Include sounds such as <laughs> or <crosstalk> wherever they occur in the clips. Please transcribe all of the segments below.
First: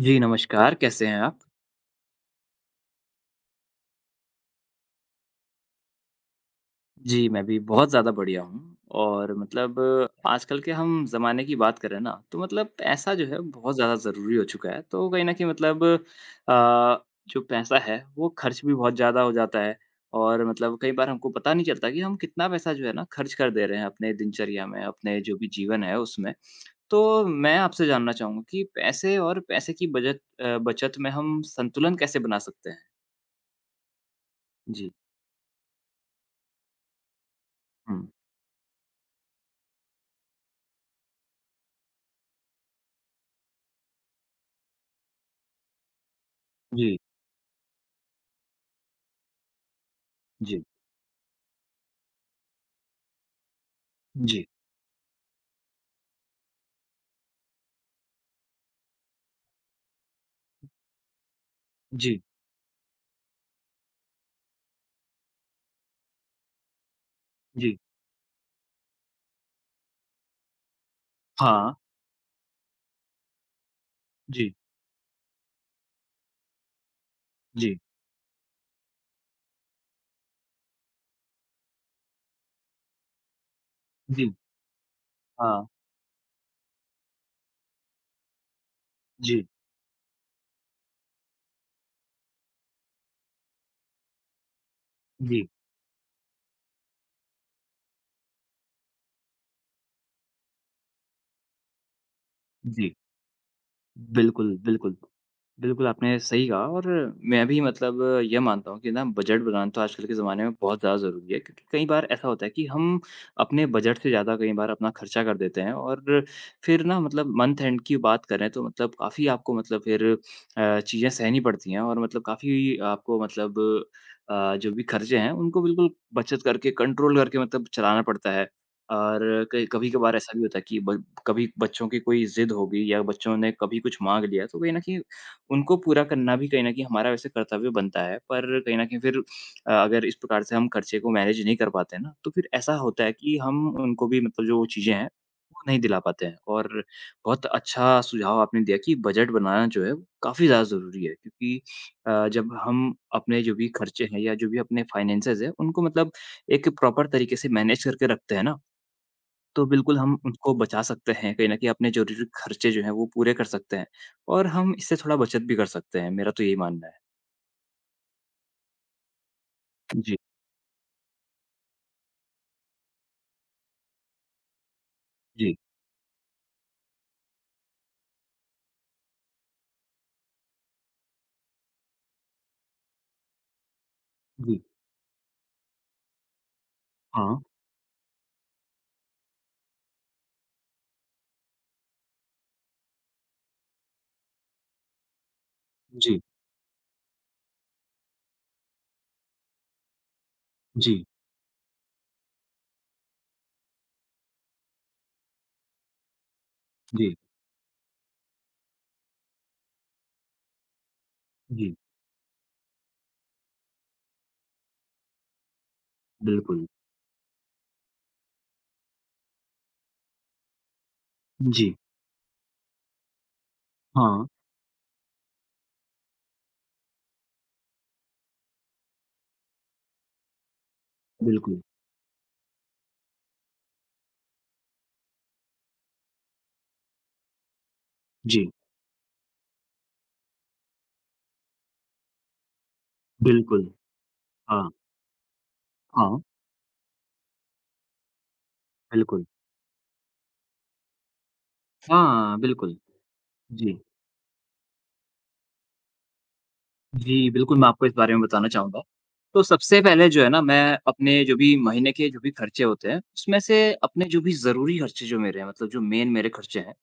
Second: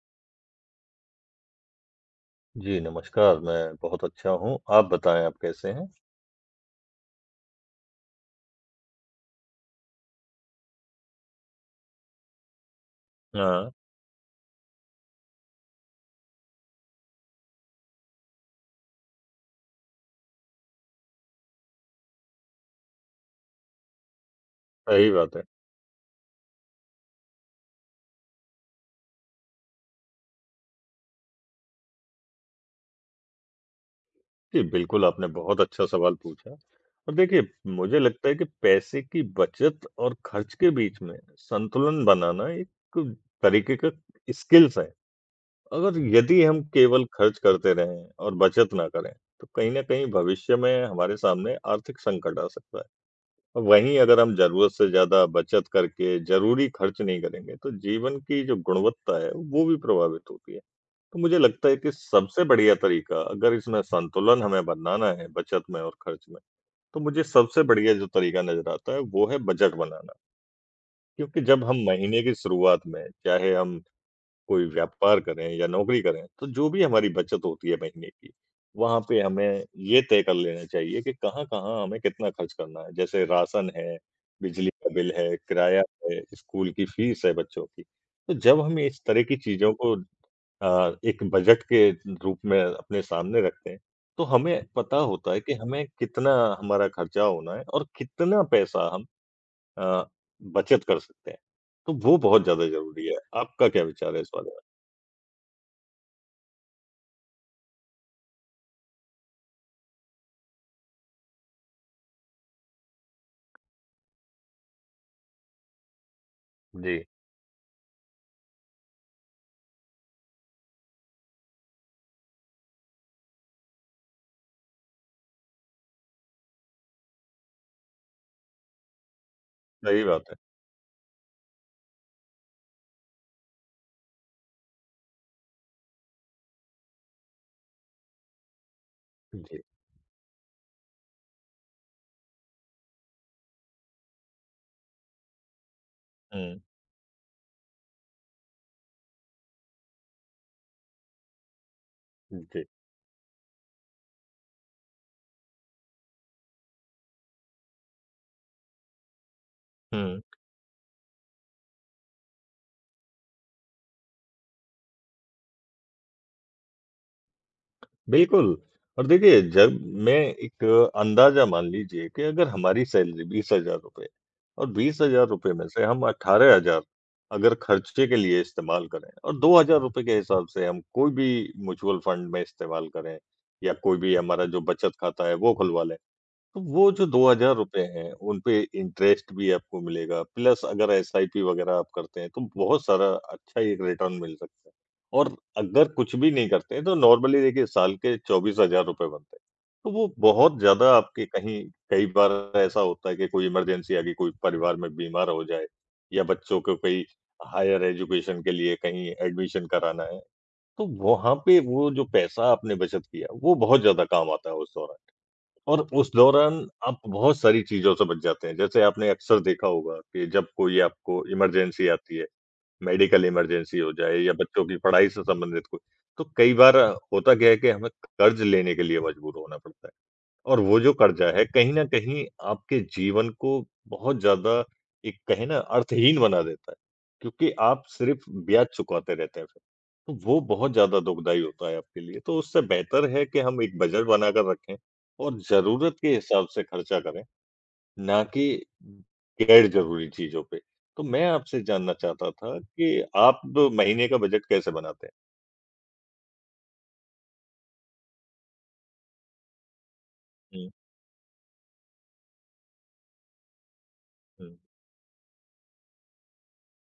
जी, नमस्कार, कैसे हैं आप? जी, नमस्कार, मैं बहुत अच्छा हूँ। आप बताएँ आप कैसे हैं? जी, मैं भी बहुत ज़्यादा बढ़िया हूँ और मतलब आजकल के हम ज़माने की बात करें ना, तो मतलब पैसा जो है हाँ, बहुत ज़्यादा ज़रूरी हो चुका है। तो कहीं न कहीं मतलब जो पैसा है वो खर्च भी बहुत ज़्यादा हो जाता है और मतलब कई बार हमको पता नहीं चलता कि हम कितना पैसा जो है ना खर्च कर दे रहे हैं अपने दिनचर्या में, सही अपने बात जो है। भी जीवन है उसमें। तो मैं आपसे जानना चाहूँगा कि पैसे और पैसे की बजट बचत में हम संतुलन कैसे बना सकते हैं? जी, जी। बिल्कुल आपने बहुत अच्छा सवाल पूछा और देखिए मुझे हुँ। लगता है कि पैसे की बचत और खर्च के बीच में संतुलन बनाना एक तरीके का स्किल्स है। अगर यदि हम जी, केवल खर्च करते रहें और बचत ना करें, तो कहीं न कहीं भविष्य जी, में हमारे सामने आर्थिक संकट आ सकता है। वहीं अगर हम जी। ज़रूरत से ज़्यादा बचत करके ज़रूरी खर्च नहीं करेंगे, तो जीवन की जो गुणवत्ता है, वो भी प्रभावित होती है। तो मुझे लगता है कि जी, सबसे बढ़िया तरीका अगर इसमें संतुलन हमें बनाना है बचत में और खर्च में, तो मुझे सबसे जी, बढ़िया जो तरीका नज़र आता है, वो है बजट बनाना। क्योंकि जब हाँ, हम महीने की शुरुआत में, चाहे हम जी, कोई व्यापार करें या नौकरी करें, तो जो भी हमारी बचत होती है जी, महीने की, वहाँ पे हमें ये तय कर लेना चाहिए कि कहाँ-कहाँ हमें कितना खर्च करना है। जैसे राशन है, जी, बिजली का बिल है, हाँ, किराया है, स्कूल की फीस है बच्चों की। तो जब हम इस तरह की जी, चीज़ों को एक बजट के रूप में अपने सामने रखते हैं, तो हमें पता होता है जी, कि हमें कितना हमारा खर्चा होना है और कितना पैसा हम अ, बचत कर सकते हैं। तो वो बहुत ज़्यादा जी, ज़रूरी है। आपका क्या विचार है इस बारे बिल्कुल, में? बिल्कुल। बिल्कुल, आपने सही कहा और मैं भी मतलब यह मानता हूँ कि ना बजट बनाना तो आजकल के ज़माने में बहुत ज़्यादा ज़रूरी है क्योंकि कई बार ऐसा होता है कि हम अपने बजट से ज़्यादा कई बार अपना खर्चा कर देते हैं और फिर ना जी। मतलब मंथ एंड की बात करें तो मतलब काफ़ी आपको मतलब फिर चीज़ें सहनी पड़ती हैं और मतलब काफ़ी आपको मतलब जो भी खर्चे हैं उनको बिल्कुल बचत करके, कंट्रोल करके मतलब चलाना पड़ता है। और कई सही कभी-कभार बात ऐसा है। भी होता है कि ब कभी बच्चों की कोई ज़िद हो गई या बच्चों ने कभी कुछ माँग लिया, तो कहीं न कहीं उनको पूरा करना भी कहीं न कहीं हमारा वैसे कर्तव्य बनता है। पर कहीं न कहीं फिर जी। अगर इस प्रकार से हम खर्चे को मैनेज नहीं कर पाते हैं ना, तो फिर ऐसा होता है कि हम उनको भी मतलब जो चीज़ें हैं, वो नहीं दिला पाते हैं। हुँ। और बहुत अच्छा सुझाव आपने दिया कि बजट बनाना जो है, वो काफ़ी ज़्यादा ज़रूरी है क्योंकि जब जी। हम अपने जो भी खर्चे हैं या जो भी अपने फाइनेंसेस हैं, उनको मतलब एक प्रॉपर तरीके से मैनेज करके रखते हैं ना, तो बिल्कुल हम हुँ। उनको बचा सकते हैं, कहीं न कहीं अपने ज़रूरी खर्चे जो हैं वो पूरे कर सकते हैं और हम इससे थोड़ा बचत भी कर सकते हैं, मेरा तो यही मानना है। बिल्कुल, और देखिए जब मैं जी, एक अंदाज़ा मान लीजिए कि अगर हमारी सैलरी ₹20,000 और ₹20,000 जी, में से हम 18,000 अगर खर्चे के लिए इस्तेमाल करें और ₹2,000 के हिसाब से हम कोई भी म्यूचुअल फंड में इस्तेमाल करें या कोई भी हमारा जो जी। बचत खाता है वो खुलवा लें। तो वो जो हाँ, ₹2,000 हैं, उनपे इंटरेस्ट भी आपको मिलेगा, प्लस अगर एसआईपी वगैरह आप करते हैं, तो बहुत सारा अच्छा एक रिटर्न मिल सकता है। और अगर कुछ जी, भी नहीं करते हैं, तो नॉर्मली देखिए साल के ₹24,000 बनते हैं। तो वो बहुत ज़्यादा जी, आपके कहीं कई बार ऐसा होता है कि कोई इमरजेंसी आ गई, कोई परिवार में बीमार हो जाए या बच्चों को कोई जी, हायर एजुकेशन के लिए कहीं एडमिशन कराना है, तो वहाँ पे जी, वो जो पैसा आपने बचत किया, वो बहुत ज़्यादा काम आता है उस दौरान। और उस दौरान बिल्कुल। आप बहुत सारी चीज़ों से बच जाते हैं। जैसे आपने अक्सर देखा होगा कि जब कोई आपको जी, इमरजेंसी आती है, मेडिकल इमरजेंसी हो जाए हाँ, या बच्चों की पढ़ाई से संबंधित कोई, तो कई बार होता क्या है कि हमें कर्ज़ लेने के लिए मजबूर होना पड़ता है। और वो जो कर्जा है बिल्कुल। कहीं न कहीं आपके जीवन को बहुत ज़्यादा एक कहें ना अर्थहीन बना देता है, क्योंकि आप सिर्फ़ जी, ब्याज चुकाते रहते हैं फिर। तो वो बहुत ज़्यादा दुखदाई होता है आपके लिए, तो उससे बेहतर है कि हम बिल्कुल। एक बजट बनाकर हाँ, रखें और ज़रूरत के हाँ, हिसाब से खर्चा करें, ना कि बिल्कुल। गैर ज़रूरी चीज़ों पे। तो मैं आपसे जानना चाहता हाँ, था बिल्कुल। कि आप जी। महीने का बजट कैसे बनाते हैं? जी, बिल्कुल, मैं आपको इस बारे में बताना चाहूँगा। तो सबसे पहले जो है ना हुँ, मैं अपने जो भी महीने के जो भी खर्चे होते हैं, उसमें से अपने जो भी हुँ, ज़रूरी खर्चे जो मेरे हैं मतलब जो मेन मेरे खर्चे हैं,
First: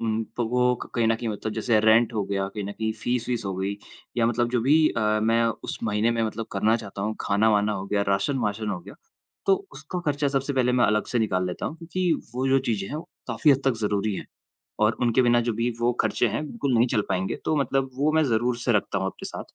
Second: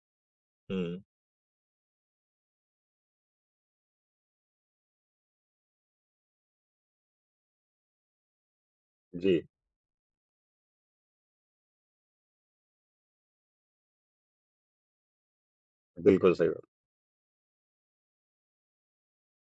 तो वो क हुँ। कहीं न कहीं मतलब जैसे रेंट हो गया, कहीं न कहीं फीस-वीस हो गई या मतलब जो भी मैं उस महीने में मतलब करना चाहता हूँ, खाना-वाना हो गया, राशन-वाशन हो गया, जी, तो उसका खर्चा सबसे पहले मैं अलग से निकाल लेता हूँ क्योंकि वो जो चीज़ें हैं, वो काफ़ी हद तक ज़रूरी हैं और उनके बिना जो भी वो खर्चे बिल्कुल हैं, सही बात। बिल्कुल नहीं चल पाएँगे। तो मतलब वो मैं ज़रूर से रखता हूँ अपने साथ।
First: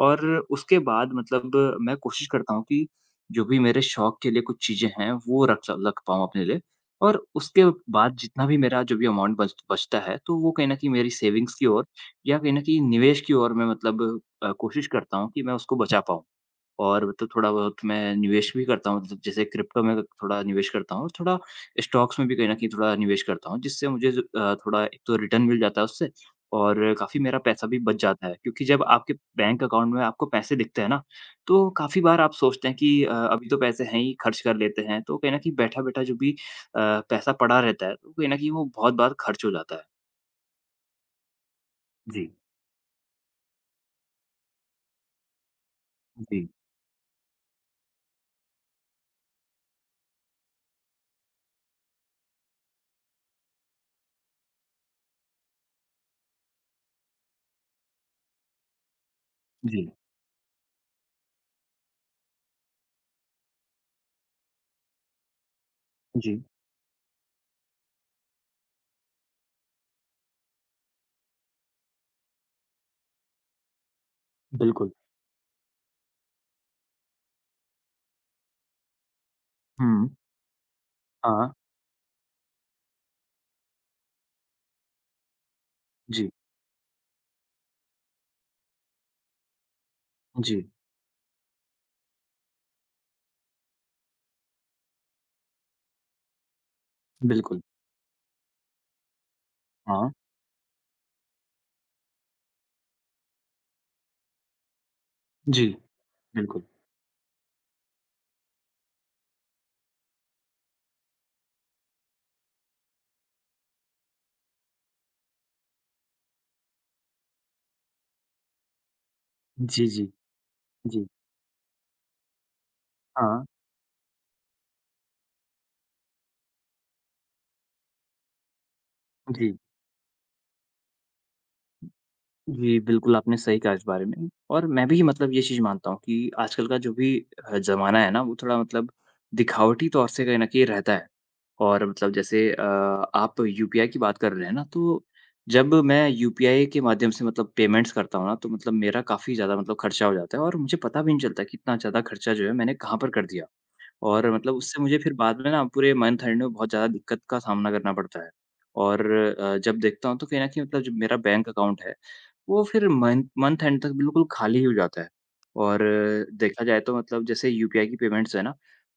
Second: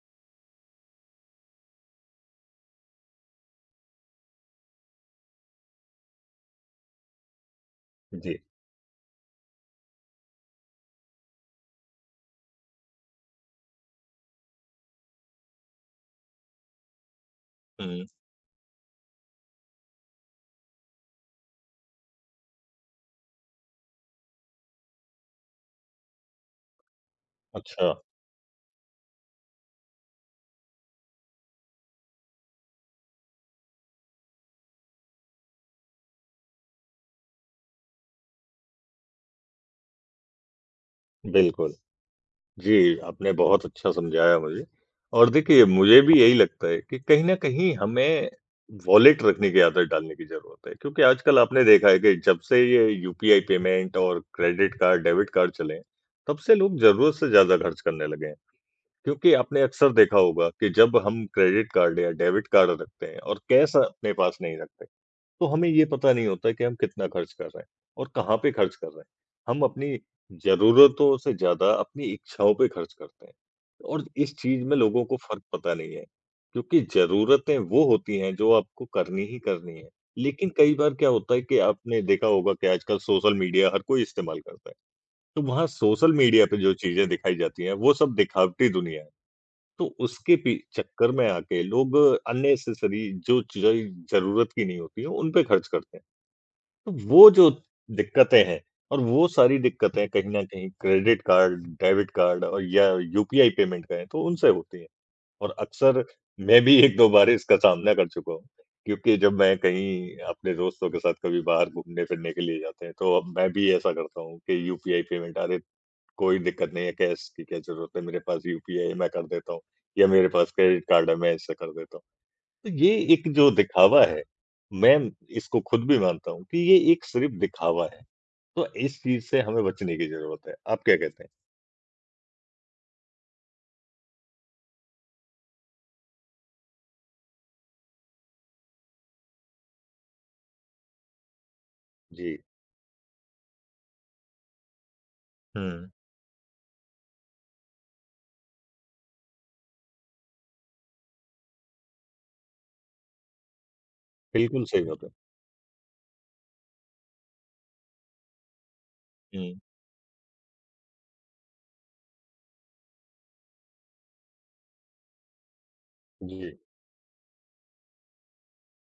और उसके बाद मतलब मैं कोशिश करता हूँ कि जो भी मेरे शौक के लिए कुछ चीज़ें हैं, वो रख पाऊँ अपने लिए और उसके बाद जी। जितना भी मेरा जो भी अमाउंट बच बचता है, तो वो कहीं न कहीं मेरी सेविंग्स की ओर या कहीं न कहीं निवेश की ओर मैं मतलब कोशिश करता हूँ कि मैं उसको बचा पाऊँ। और मतलब थोड़ा-बहुत हुँ, मैं निवेश भी करता हूँ, मतलब जैसे क्रिप्टो में थोड़ा निवेश करता हूँ, और थोड़ा स्टॉक्स में भी कहीं न कहीं थोड़ा निवेश करता हूँ, जिससे मुझे थोड़ा एक तो रिटर्न मिल जाता है उससे और काफ़ी मेरा पैसा भी अच्छा, बच जाता है। क्योंकि जब आपके बैंक अकाउंट में आपको पैसे दिखते हैं ना, तो काफ़ी बार आप सोचते हैं कि अभी तो पैसे हैं ही, खर्च कर लेते हैं, तो कहीं न कहीं बैठा-बैठा जो भी पैसा पड़ा रहता है, तो कहीं न कहीं वो बहुत बार खर्च हो जाता है। बिल्कुल। जी, जी, आपने बहुत अच्छा समझाया मुझे। और देखिए, मुझे भी यही जी, लगता है कि कहीं न कहीं हमें वॉलेट रखने की आदत डालने की ज़रूरत है, क्योंकि आजकल आपने देखा है कि जब से ये यूपीआई पेमेंट और क्रेडिट कार्ड, डेबिट कार्ड चले हैं, तब से लोग ज़रूरत से ज़्यादा खर्च करने लगे हैं। क्योंकि आपने जी, अक्सर देखा होगा कि जब हम क्रेडिट कार्ड या डेबिट कार्ड रखते हैं और कैश अपने पास नहीं रखते, तो हमें ये पता नहीं जी, होता कि हम कितना खर्च कर रहे हैं और कहाँ पे खर्च कर रहे हैं। हम अपनी ज़रूरतों से ज़्यादा अपनी इच्छाओं पे खर्च करते हैं और इस चीज़ में बिल्कुल। लोगों को फ़र्क पता नहीं है, क्योंकि ज़रूरतें वो होती हैं जो आपको करनी ही करनी है। हुँ, लेकिन कई बार क्या होता है हाँ, कि आपने देखा होगा कि आजकल सोशल मीडिया हर कोई इस्तेमाल करता है, तो वहाँ सोशल जी, मीडिया पे जो चीज़ें दिखाई जाती हैं, वो सब दिखावटी दुनिया है। तो उसके पी जी, चक्कर में आके लोग अननेसेसरी जो चीज़ें ज़रूरत की नहीं होती हैं, उन पे खर्च करते हैं। तो वो जो बिल्कुल। दिक्कतें हैं और वो सारी दिक्कतें हाँ, कहीं न कहीं क्रेडिट कार्ड, डेबिट कार्ड और या यूपीआई पेमेंट कहें तो उनसे होती हैं। और जी। अक्सर मैं बिल्कुल। भी 1-2 बार इसका सामना कर चुका हूँ, क्योंकि जब मैं कहीं अपने दोस्तों के साथ कभी बाहर घूमने-फिरने के लिए जाते हैं, तो अब मैं भी ऐसा करता हूँ कि यूपीआई पेमेंट अरे! कोई दिक्कत नहीं है, कैश की क्या ज़रूरत है, मेरे पास यूपीआई है मैं कर देता हूँ जी, या जी, मेरे पास क्रेडिट जी। कार्ड है मैं इससे कर देता हूँ। तो ये एक हाँ, जो दिखावा है, मैं इसको खुद भी मानता हूँ कि ये एक सिर्फ़ दिखावा है। तो इस चीज़ से जी। हमें बचने की ज़रूरत है। आप क्या कहते हैं? जी, बिल्कुल आपने सही कहा इस बारे में और मैं भी मतलब ये चीज़ मानता हूँ कि आजकल का जो भी ज़माना है ना वो थोड़ा मतलब दिखावटी तौर से कहीं न कहीं रहता है। और मतलब जी। जैसे आप यूपीआई की बात कर रहे हैं ना तो जब हुँ। मैं यूपीआई के माध्यम से मतलब पेमेंट्स करता हूँ ना तो मतलब मेरा काफ़ी ज़्यादा मतलब खर्चा हो जाता है और मुझे पता भी नहीं चलता कि इतना ज़्यादा खर्चा जो है मैंने कहाँ पर कर दिया। और मतलब बिल्कुल उससे सही मुझे बात है। फिर बाद में ना पूरे मंथ एंड में बहुत ज़्यादा दिक्कत का सामना करना पड़ता है। और हुँ, जब देखता हूँ तो कहीं न कहीं मतलब जो मेरा बैंक अकाउंट है, वो फिर मंथ मंथ एंड तक बिल्कुल खाली ही हो जाता है। और जी। देखा जाए तो मतलब जैसे यूपीआई की पेमेंट्स है ना,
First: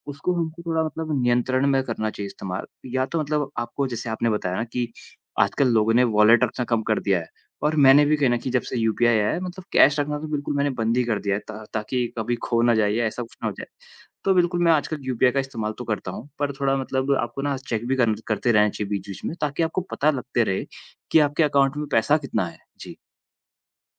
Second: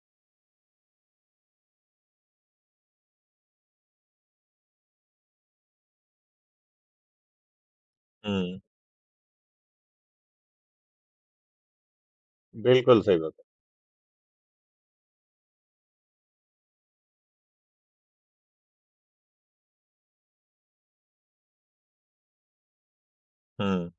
उसको हमको थोड़ा मतलब नियंत्रण में करना चाहिए इस्तेमाल। या तो मतलब आपको जैसे आपने बताया ना कि आजकल लोगों ने वॉलेट रखना कम कर दिया है और मैंने भी कहीं न कहीं हुँ। जब से यूपीआई आया है मतलब कैश रखना तो बिल्कुल मैंने बंद ही कर दिया है ता ताकि कभी खो ना जाए बिल्कुल या सही ऐसा बात कुछ है। ना हो जाए। तो बिल्कुल, मैं आजकल यूपीआई का इस्तेमाल तो करता हूँ, पर थोड़ा मतलब आपको ना चेक भी करन करते रहना चाहिए बीच-बीच में, ताकि आपको पता लगते रहे कि आपके अकाउंट में पैसा कितना है। जी। हुँ,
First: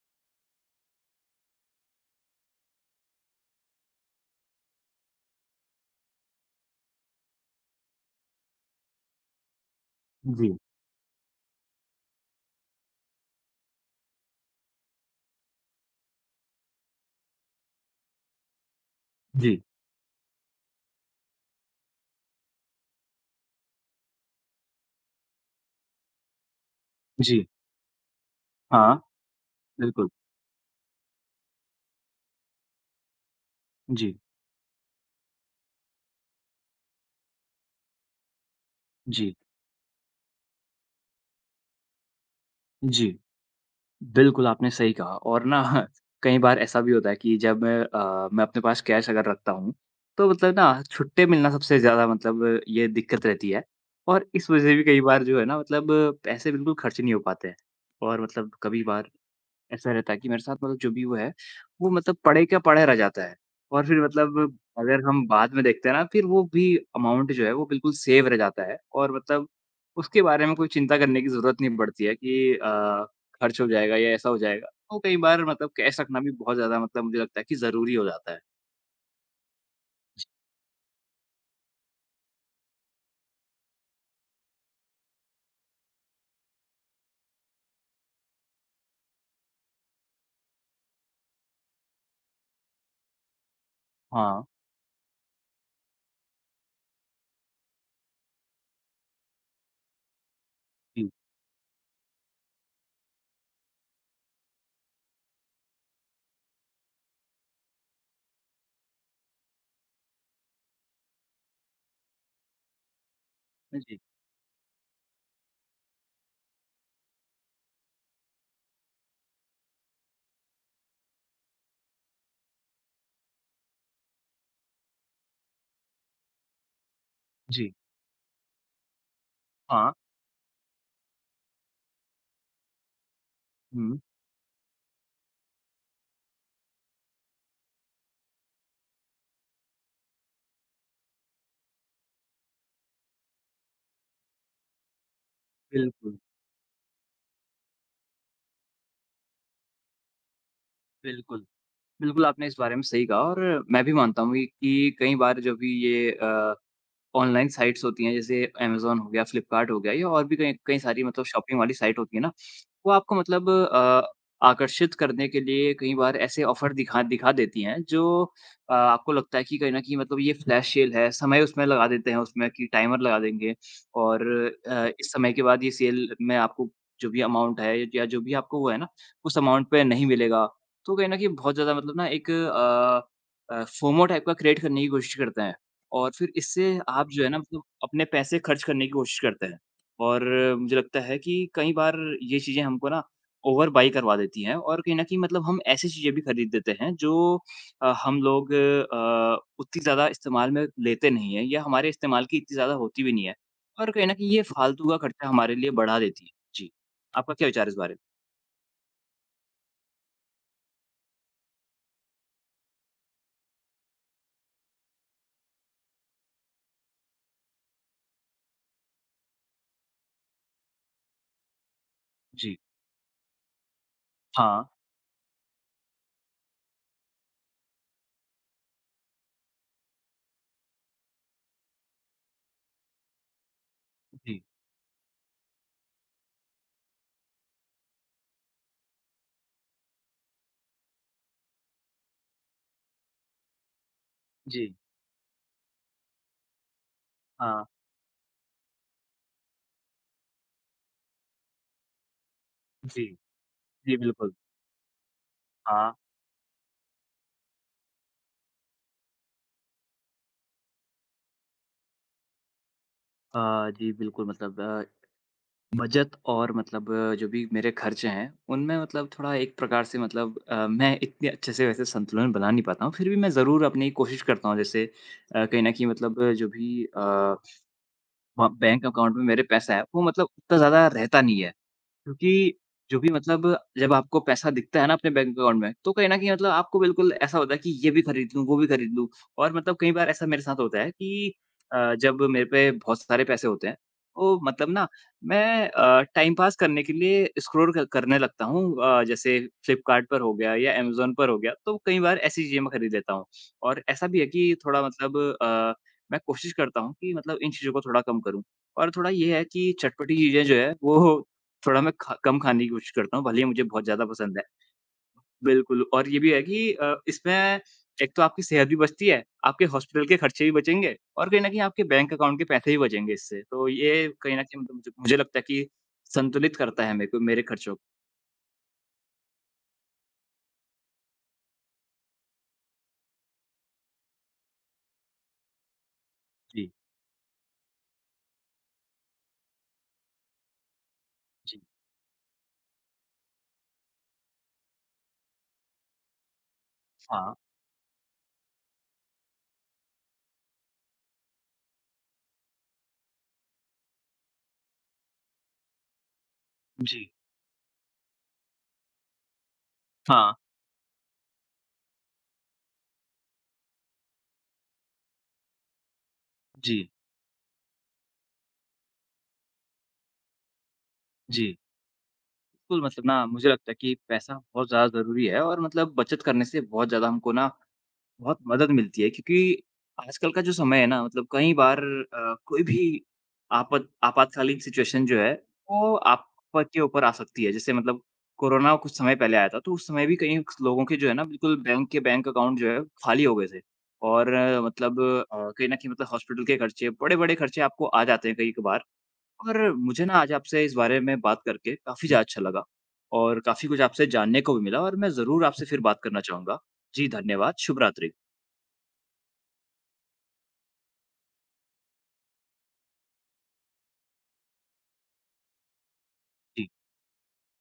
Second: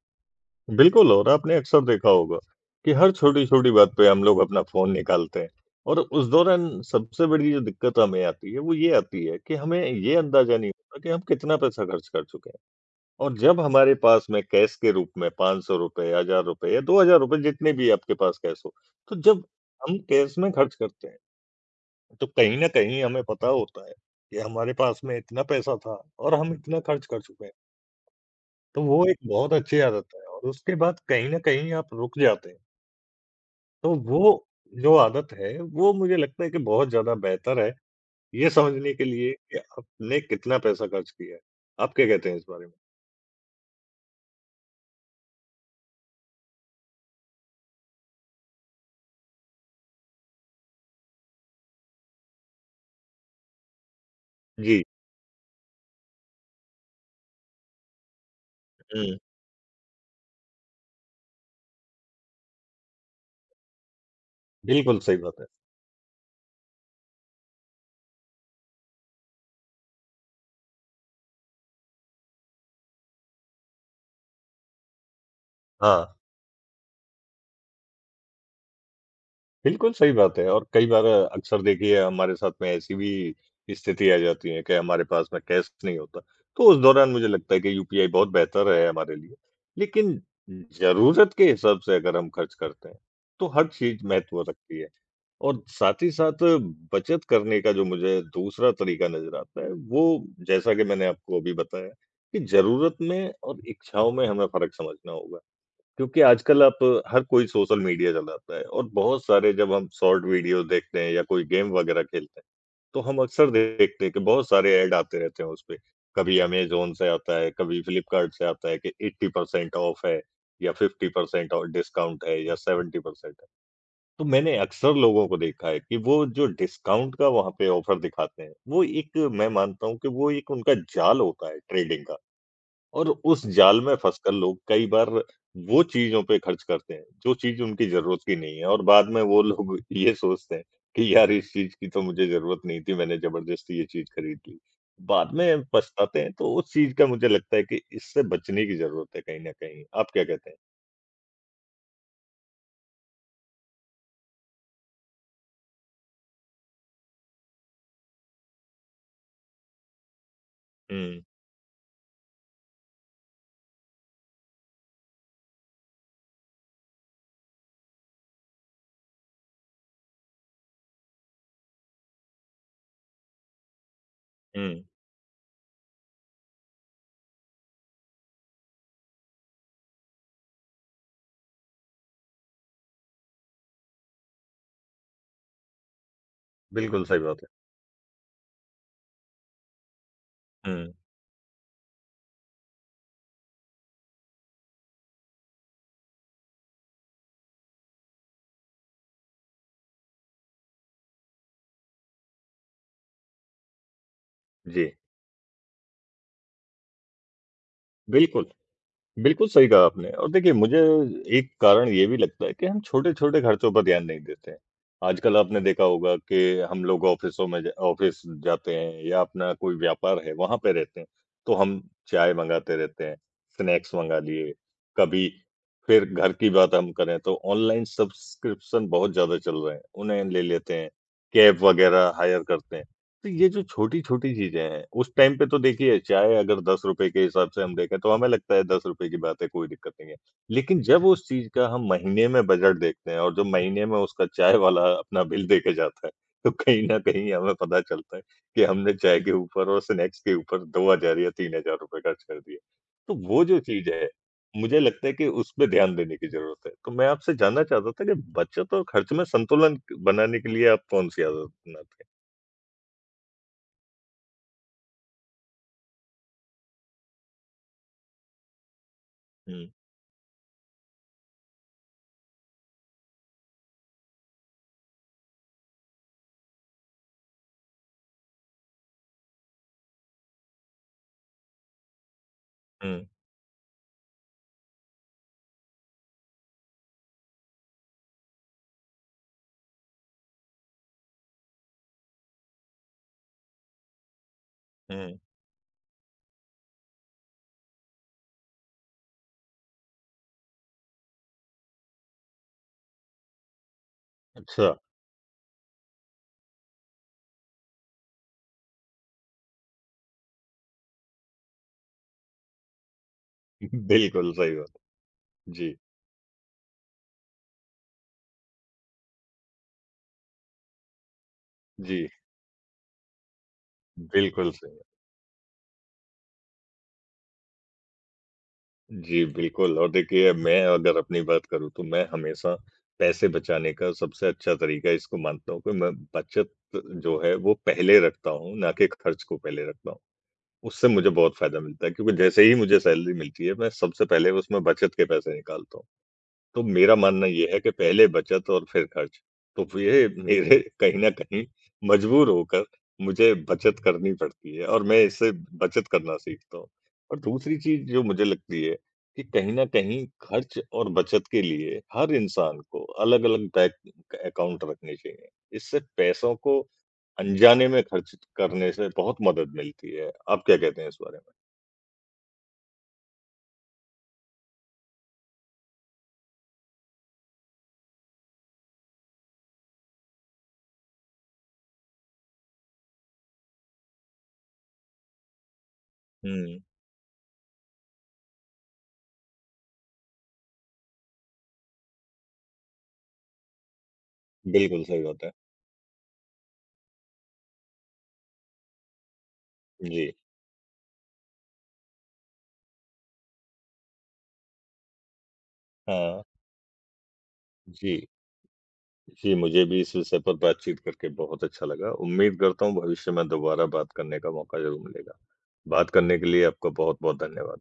बिल्कुल और आपने अक्सर देखा होगा कि हर छोटी-छोटी बात पे हम लोग अपना फ़ोन निकालते हैं और उस दौरान सबसे बड़ी जो दिक्कत हमें आती है, वो ये आती है कि हमें ये जी, अंदाज़ा नहीं होता कि हम कितना पैसा खर्च कर चुके हैं। और जब हमारे पास में कैश के रूप में ₹500 ₹1,000 या ₹2,000 जितने भी आपके पास कैश हो, तो जब जी, हम कैश में खर्च करते हैं, तो कहीं न कहीं हमें पता होता है कि हमारे पास में इतना पैसा था और हम इतना खर्च कर चुके जी। हैं। तो हाँ, वो एक बहुत अच्छी बिल्कुल। आदत है और उसके बाद कहीं न कहीं आप रुक जाते हैं। तो जी, वो जो आदत है, वो मुझे लगता है कि बहुत ज़्यादा बेहतर है, ये समझने के लिए जी, कि आपने कितना पैसा खर्च किया है। आप क्या कहते हैं इस बारे में? जी। बिल्कुल, आपने सही कहा और ना <laughs> कई बार ऐसा भी होता है कि जब मैं अपने पास कैश अगर रखता हूँ, तो मतलब ना छुट्टे मिलना सबसे ज़्यादा मतलब ये दिक्कत रहती है और इस वजह से जी। भी कई बार जो है ना मतलब पैसे बिल्कुल खर्च नहीं हो पाते हैं और मतलब कभी बार हुँ, ऐसा रहता है कि मेरे साथ मतलब जो भी वो है, वो मतलब पड़े का पड़ा रह जाता है। और फिर मतलब बिल्कुल अगर सही हम बात है। बाद में देखते हैं ना, फिर वो भी अमाउंट जो है वो बिल्कुल सेव रह जाता है और मतलब उसके बारे में कोई चिंता करने की ज़रूरत नहीं पड़ती है कि खर्च हो जाएगा या ऐसा हो जाएगा। तो कई बार मतलब कैश हाँ। रखना भी बहुत ज़्यादा मतलब मुझे लगता है कि ज़रूरी हो जाता है। बिल्कुल, सही बात है और कई बार अक्सर देखिए हमारे साथ में ऐसी भी स्थिति आ जाती है कि हमारे पास में कैश नहीं होता। तो उस दौरान मुझे लगता है कि यूपीआई बहुत बेहतर है हमारे लिए। लेकिन ज़रूरत के हिसाब से अगर हम खर्च करते हैं, तो हर चीज़ महत्व हाँ। रखती है और साथ ही साथ बचत करने का जो मुझे दूसरा तरीका नज़र आता है, वो जैसा कि मैंने जी। आपको अभी बताया कि ज़रूरत में और इच्छाओं में हमें फ़र्क समझना होगा। क्योंकि आजकल आप हर कोई सोशल मीडिया चलाता है और बहुत सारे जब हम शॉर्ट वीडियो देखते हैं या कोई गेम वगैरह खेलते हैं तो हम अक्सर हाँ जी, देखते हैं कि बहुत सारे ऐड आते रहते हैं उस पे कभी अमेजोन से आता है कभी फ्लिपकार्ट से आता है कि एट्टी परसेंट ऑफ है या फिफ्टी परसेंट और डिस्काउंट है या सेवेंटी परसेंट है तो मैंने अक्सर लोगों को देखा है कि वो जो डिस्काउंट का वहां पे जी। ऑफर दिखाते हैं वो एक मैं मानता हाँ। हूँ कि वो एक उनका जाल होता है ट्रेडिंग का और उस जाल में हुँ, फँसकर लोग कई बार वो चीज़ों पे खर्च करते हैं, जो चीज़ उनकी ज़रूरत की नहीं है और बाद में वो लोग <laughs> ये सोचते हैं कि यार इस चीज़ की तो मुझे ज़रूरत नहीं थी, मैंने ज़बरदस्ती ये चीज़ खरीद ली। बाद में बिल्कुल, पछताते हैं, तो उस चीज़ का मुझे लगता है कि इससे बचने की ज़रूरत है कहीं न कहीं। आप क्या कहते हैं? बिल्कुल। बिल्कुल, आपने इस बारे में सही कहा और मैं भी मानता हूँ कि कई बार जो भी ये ऑनलाइन साइट्स होती हैं जैसे अमेज़न हो गया, फ्लिपकार्ट हो गया या और भी कई कई सारी हुँ, मतलब शॉपिंग वाली साइट होती है ना, वो आपको मतलब आकर्षित करने के लिए कई बार ऐसे ऑफ़र दिखा दिखा देती हैं जो आपको लगता है कि कहीं न कहीं मतलब ये फ्लैश सेल है, समय उसमें लगा देते हैं उसमें कि टाइमर लगा देंगे और हुँ, इस समय के बाद ये सेल में आपको जो भी अमाउंट है या जो भी आपको वो है ना, उस अमाउंट पे नहीं मिलेगा। तो कहीं न कहीं बहुत ज़्यादा मतलब ना एक फोमो टाइप का क्रिएट करने की कोशिश करते हैं। और फिर इससे बिल्कुल आप सही जो है ना बात है। मतलब अपने पैसे खर्च करने की कोशिश करते हैं। और मुझे हुँ, लगता है कि कई बार ये चीज़ें हमको ना ओवर बाय करवा देती हैं और कहीं न कहीं मतलब हम ऐसी चीज़ें भी खरीद देते हैं जो हम लोग उतनी ज़्यादा इस्तेमाल में लेते नहीं हैं या हमारे इस्तेमाल की इतनी ज़्यादा होती भी नहीं है। और कहीं न कहीं ये फालतू जी, का खर्चा हमारे लिए बढ़ा देती है। जी, आपका क्या विचार है इस बारे में? बिल्कुल। बिल्कुल सही कहा आपने और देखिए मुझे एक कारण ये भी लगता है कि हम छोटे-छोटे खर्चों पर ध्यान नहीं देते हैं। आजकल आपने देखा होगा कि हम लोग ऑफ़िसों में ज ऑफ़िस जाते हैं या अपना कोई व्यापार है वहाँ पे रहते हैं, तो हम चाय जी, मँगाते रहते हैं, स्नैक्स मँगा लिए, हाँ, कभी फिर घर की बात हम करें तो ऑनलाइन सब्सक्रिप्शन बहुत ज़्यादा चल रहे हैं, उन्हें ले लेते हैं, कैब वग़ैरह हायर करते हैं। तो ये जो छोटी-छोटी जी, चीज़ें हैं, उस टाइम पे तो देखिए चाहे अगर ₹10 के हिसाब से हम देखें तो हमें लगता है ₹10 की बात है, कोई दिक्कत नहीं है। लेकिन जब उस चीज़ का हम महीने में बजट देखते हैं और जब महीने में उसका चाय जी, वाला अपना बिल देके जाता है, तो कहीं न कहीं हमें हाँ, पता चलता है कि हमने चाय के ऊपर और स्नैक्स के ऊपर 2,000 या ₹3,000 खर्च कर दिए। जी, तो वो जो चीज़ जी है, बिल्कुल। मुझे लगता है कि उसपे हाँ, ध्यान देने की ज़रूरत है। तो मैं आपसे जानना चाहता था कि बचत और खर्च में संतुलन बनाने के लिए आप कौन-सी आदत अपनाते हैं? जी बिल्कुल मतलब बचत और मतलब जो भी मेरे खर्चे हैं, उनमें मतलब थोड़ा एक हुँ, प्रकार से मतलब मैं इतने अच्छे से वैसे संतुलन बना नहीं पाता हूँ, फिर भी मैं ज़रूर अपनी कोशिश करता हूँ जैसे कहीं न कहीं मतलब जो भी अ, ब बैंक अकाउंट में मेरे पैसा है, वो मतलब इतना ज़्यादा रहता नहीं है। क्योंकि हुँ। जो भी मतलब जब आपको पैसा दिखता है ना अपने बैंक अकाउंट में, तो कहीं न कहीं मतलब आपको बिल्कुल ऐसा होता है कि ये भी खरीद लूँ, वो भी खरीद लूँ और मतलब कई बार ऐसा मेरे साथ होता है कि जब मेरे पे बहुत सारे पैसे होते हैं, तो मतलब ना हुँ, मैं टाइम पास करने के लिए स्क्रॉल क करने लगता हूँ जैसे फ्लिपकार्ट पर हो गया या अमेज़न पर हो गया, तो कई बार ऐसी चीज़ें मैं खरीद लेता हूँ। और ऐसा भी है कि अच्छा। थोड़ा मतलब मैं कोशिश करता हूँ कि मतलब इन चीज़ों को थोड़ा कम करूँ और थोड़ा ये है कि चटपटी चीज़ें जो है, वो थोड़ा मैं खा कम खाने की कोशिश करता हूँ, भले ही मुझे <laughs> बहुत ज़्यादा बिल्कुल पसंद है। सही बात है। जी, बिल्कुल, और ये भी है कि इसमें एक तो आपकी सेहत भी बचती है, आपके हॉस्पिटल के खर्चे भी बचेंगे और कहीं न कहीं आपके जी, बैंक अकाउंट के पैसे भी बचेंगे इससे। तो ये कहीं न बिल्कुल कहीं सही मतलब है। मुझे मुझे लगता है कि संतुलित करता है मेरे को मेरे खर्चों को। जी, बिल्कुल और देखिए मैं अगर अपनी बात करूँ तो मैं हमेशा पैसे बचाने का सबसे अच्छा तरीका इसको मानता हूँ कि मैं बचत जी, जो है वो पहले रखता हूँ, ना कि खर्च को पहले रखता हूँ। उससे मुझे बहुत फ़ायदा जी। मिलता है क्योंकि जैसे ही मुझे सैलरी मिलती है मैं सबसे पहले उसमें बचत के पैसे निकालता हूँ। तो मेरा मानना हाँ। ये है कि पहले बचत और फिर खर्च। तो फ़िर ये मेरे <laughs> कहीं न कहीं मजबूर होकर मुझे बचत करनी पड़ती है और मैं इससे बचत करना सीखता हूँ। जी। और दूसरी चीज़ जो मुझे लगती है कि कहीं न कहीं हाँ। खर्च और बचत के लिए हर इंसान को अलग-अलग बैंक अकाउंट रखने चाहिए। इससे पैसों को जी, अनजाने में खर्च करने से बहुत मदद मिलती है। आप क्या कहते हैं इस बारे में? जी। बिल्कुल, मतलब ना मुझे लगता है कि पैसा बहुत ज़्यादा ज़रूरी है और मतलब बचत करने से बहुत ज़्यादा हमको ना बहुत मदद मिलती है क्योंकि आजकल का जो समय है ना मतलब कई बार कोई भी आपत आपातकालीन सिचुएशन जो है, वो आप हुँ, पर के ऊपर आ सकती है। जैसे मतलब कोरोना कुछ समय पहले आया था, तो उस समय भी कई लोगों के जो है ना बिल्कुल बैंक अकाउंट जो है खाली हो गए थे और बिल्कुल मतलब सही बात है। कहीं न कहीं मतलब हॉस्पिटल के खर्चे, बड़े-बड़े खर्चे आपको आ जाते हैं कई-कभार और मुझे जी, ना आज आपसे इस बारे में बात करके काफ़ी ज़्यादा अच्छा लगा और काफ़ी कुछ आपसे जानने को भी मिला और मैं ज़रूर आपसे फिर बात करना हाँ, चाहूँगा। जी, धन्यवाद। शुभ जी। रात्रि। जी, मुझे भी इस विषय पर बातचीत करके बहुत अच्छा लगा। उम्मीद करता हूँ भविष्य में दोबारा बात करने का मौका ज़रूर मिलेगा। बात करने के लिए आपका बहुत-बहुत धन्यवाद।